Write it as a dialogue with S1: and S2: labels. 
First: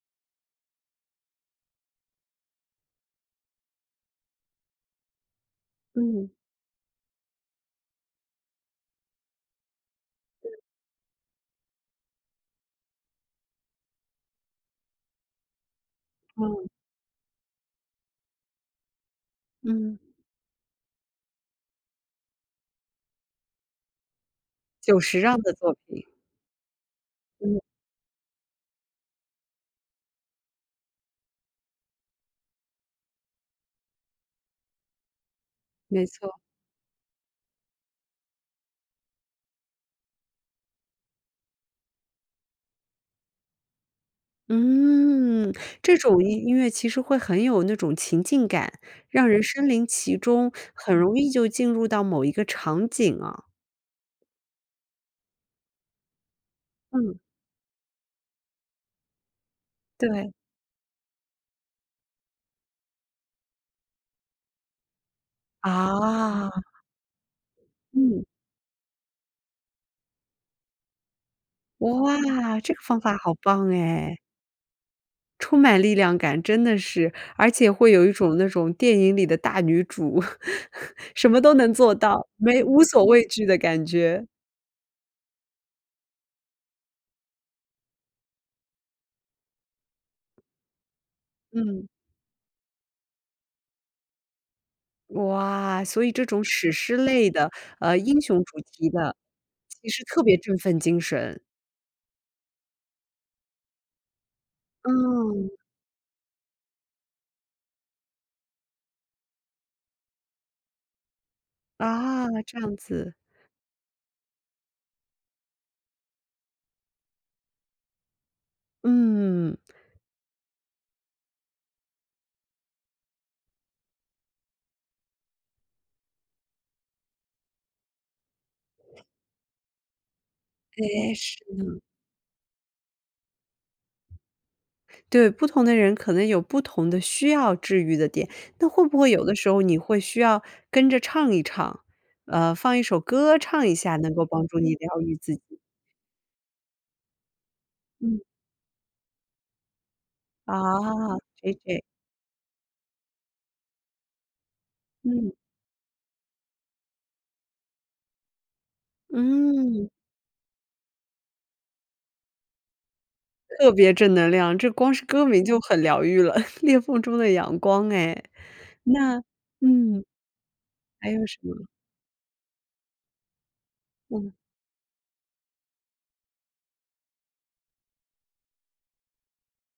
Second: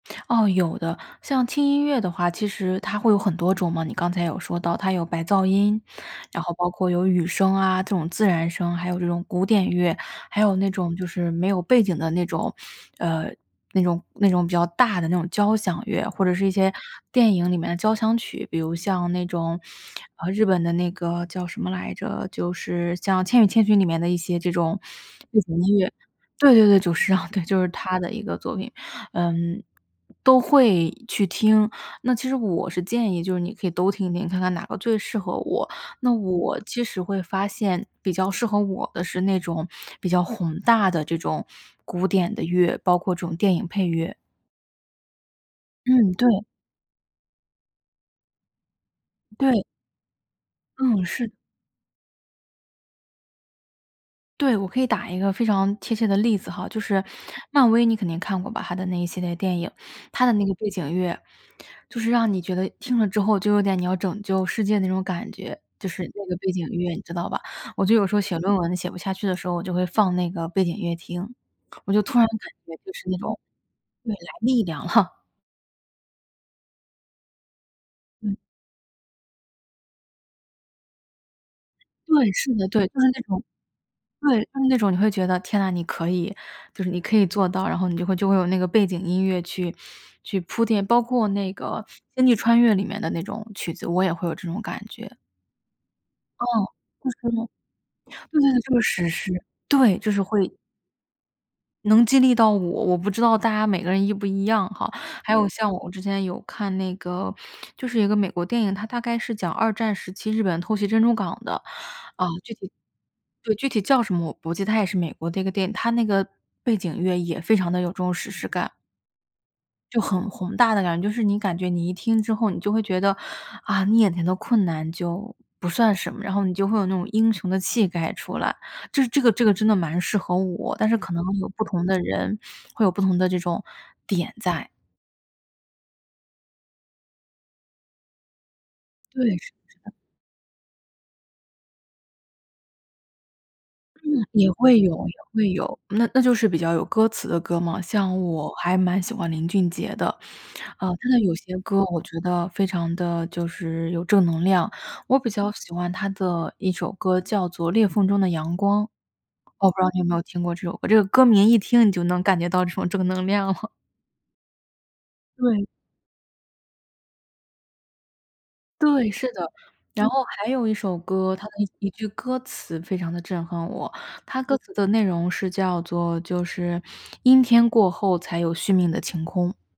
S1: 哦有的，像轻音乐的话，其实它会有很多种嘛。你刚才有说到它有白噪音，
S2: 嗯。
S1: 然后包括有雨声啊，这种自然声，还有这种古典乐。还有
S2: 对。
S1: 那种就是没有背景的那种，呃，那种那种比较大的那种交响乐，或者是一
S2: 嗯。
S1: 些电影里面的交响曲。比如像那种，
S2: 嗯。
S1: 啊，日本的那个叫什么来着？就是像《千与千寻》里面的一些这种
S2: 久石让
S1: 背
S2: 的
S1: 景
S2: 作
S1: 音乐
S2: 品。
S1: 对对对，久石让，对，
S2: 嗯。
S1: 就是他的一个作品。嗯，都会去听，那其实我是建议就是你可以都听听，看看哪个最适合我。
S2: 没
S1: 那
S2: 错。
S1: 我其实会发现，比较适合我的是那种比较宏大的这种古典的乐，包括这种电影配乐。
S2: 嗯，这
S1: 嗯，
S2: 种
S1: 对。
S2: 音乐其实会很有那种情境感，让人
S1: 对。
S2: 身临其中，很
S1: 嗯，
S2: 容易
S1: 是。
S2: 就进入到某一个场景啊。
S1: 对，我可以打一个非常贴切的例子哈。就是
S2: 嗯。
S1: 漫威你肯定看过吧，它的那一系列电影。它
S2: 对。
S1: 的那个背景乐，就是让你觉得听了之后就有点你要拯救世界那种感觉，就是那个背
S2: 啊。
S1: 景乐，你知道吧？我就有时候
S2: 嗯。
S1: 写论文写不下去的时候，我就会放那个背景乐听。我就突然感
S2: 哇，这
S1: 觉
S2: 个
S1: 就
S2: 方
S1: 是
S2: 法
S1: 那
S2: 好
S1: 种
S2: 棒
S1: 未
S2: 诶。
S1: 来力量哈。
S2: 充满力量感，真的是。而且会有一
S1: 嗯。
S2: 种那种电影里的大女主，什么都能做到，
S1: 对，是
S2: 没
S1: 的，
S2: 无
S1: 对，就
S2: 所
S1: 是那
S2: 畏
S1: 种
S2: 惧的感觉。
S1: 对，就是那种，你会觉得，天呐，你可以就是你可以做到，然后你就会就会有那个背景音乐去去铺垫。包括那个
S2: 嗯。
S1: 《星际穿越》里面的那种曲子，我也会有这种感觉。
S2: 哇，所以这种
S1: 嗯。
S2: 史诗
S1: 故事
S2: 类
S1: 呢
S2: 的，呃，英
S1: 对，
S2: 雄主
S1: 就是
S2: 题
S1: 史
S2: 的，
S1: 诗，
S2: 其
S1: 对，
S2: 实
S1: 就是
S2: 特别
S1: 会
S2: 振奋精神。
S1: 能激励到我，我不知道大家每个人一不一样哈。还有
S2: 嗯。
S1: 像我之前有看那个，就是一个美国电影，它大概是讲二战时期日本偷袭珍珠港的，啊，
S2: 啊，
S1: 具
S2: 这
S1: 体
S2: 样子。
S1: 对，具体叫什么，我不记它也是美国的一个电影，它那个背景乐也非常地有这种史诗感。
S2: 嗯。
S1: 就很宏大的感觉，就是你感觉你一听之后你就会觉得，啊，你眼前的困难就不算什么。然后你就会有那种英雄的气概出来。就是这个这个真的蛮适合我，但是可
S2: 哎，
S1: 能
S2: 是
S1: 有不
S2: 呢。
S1: 同的人会有不同的这种点在。
S2: 对，不同的人可能有不同的需要治愈的点，但会不会
S1: 对，
S2: 有的
S1: 是
S2: 时候
S1: 的
S2: 你
S1: 是的。
S2: 会需要跟着唱一唱，呃，放一首歌唱一下，
S1: 嗯，
S2: 能够帮
S1: 也
S2: 助你
S1: 会有
S2: 疗
S1: 也
S2: 愈自
S1: 会
S2: 己？
S1: 有，那那就是比较有歌词的歌嘛。像
S2: 嗯。
S1: 我还蛮喜欢林俊杰的，啊，他
S2: 啊
S1: 的有些
S2: ，JJ。
S1: 歌我觉得非常地就是有正能量。我比
S2: 嗯。
S1: 较喜欢他的一首歌叫做《裂缝中的阳光》，我不知
S2: 嗯。
S1: 道你有没有听过这首歌。这个歌名一听你就能感觉到这种正能量了。
S2: 特别正能量，这光是歌名就
S1: 对。
S2: 很疗愈了，《裂缝中的阳光》哎，
S1: 对，
S2: 那
S1: 是的。
S2: 嗯，
S1: 然后还有一首
S2: 还有
S1: 歌，
S2: 什
S1: 它的
S2: 么？
S1: 一句歌词非常地震撼我。
S2: 嗯。
S1: 它歌词的内容是叫做就是“阴天过后才有续命的晴空”。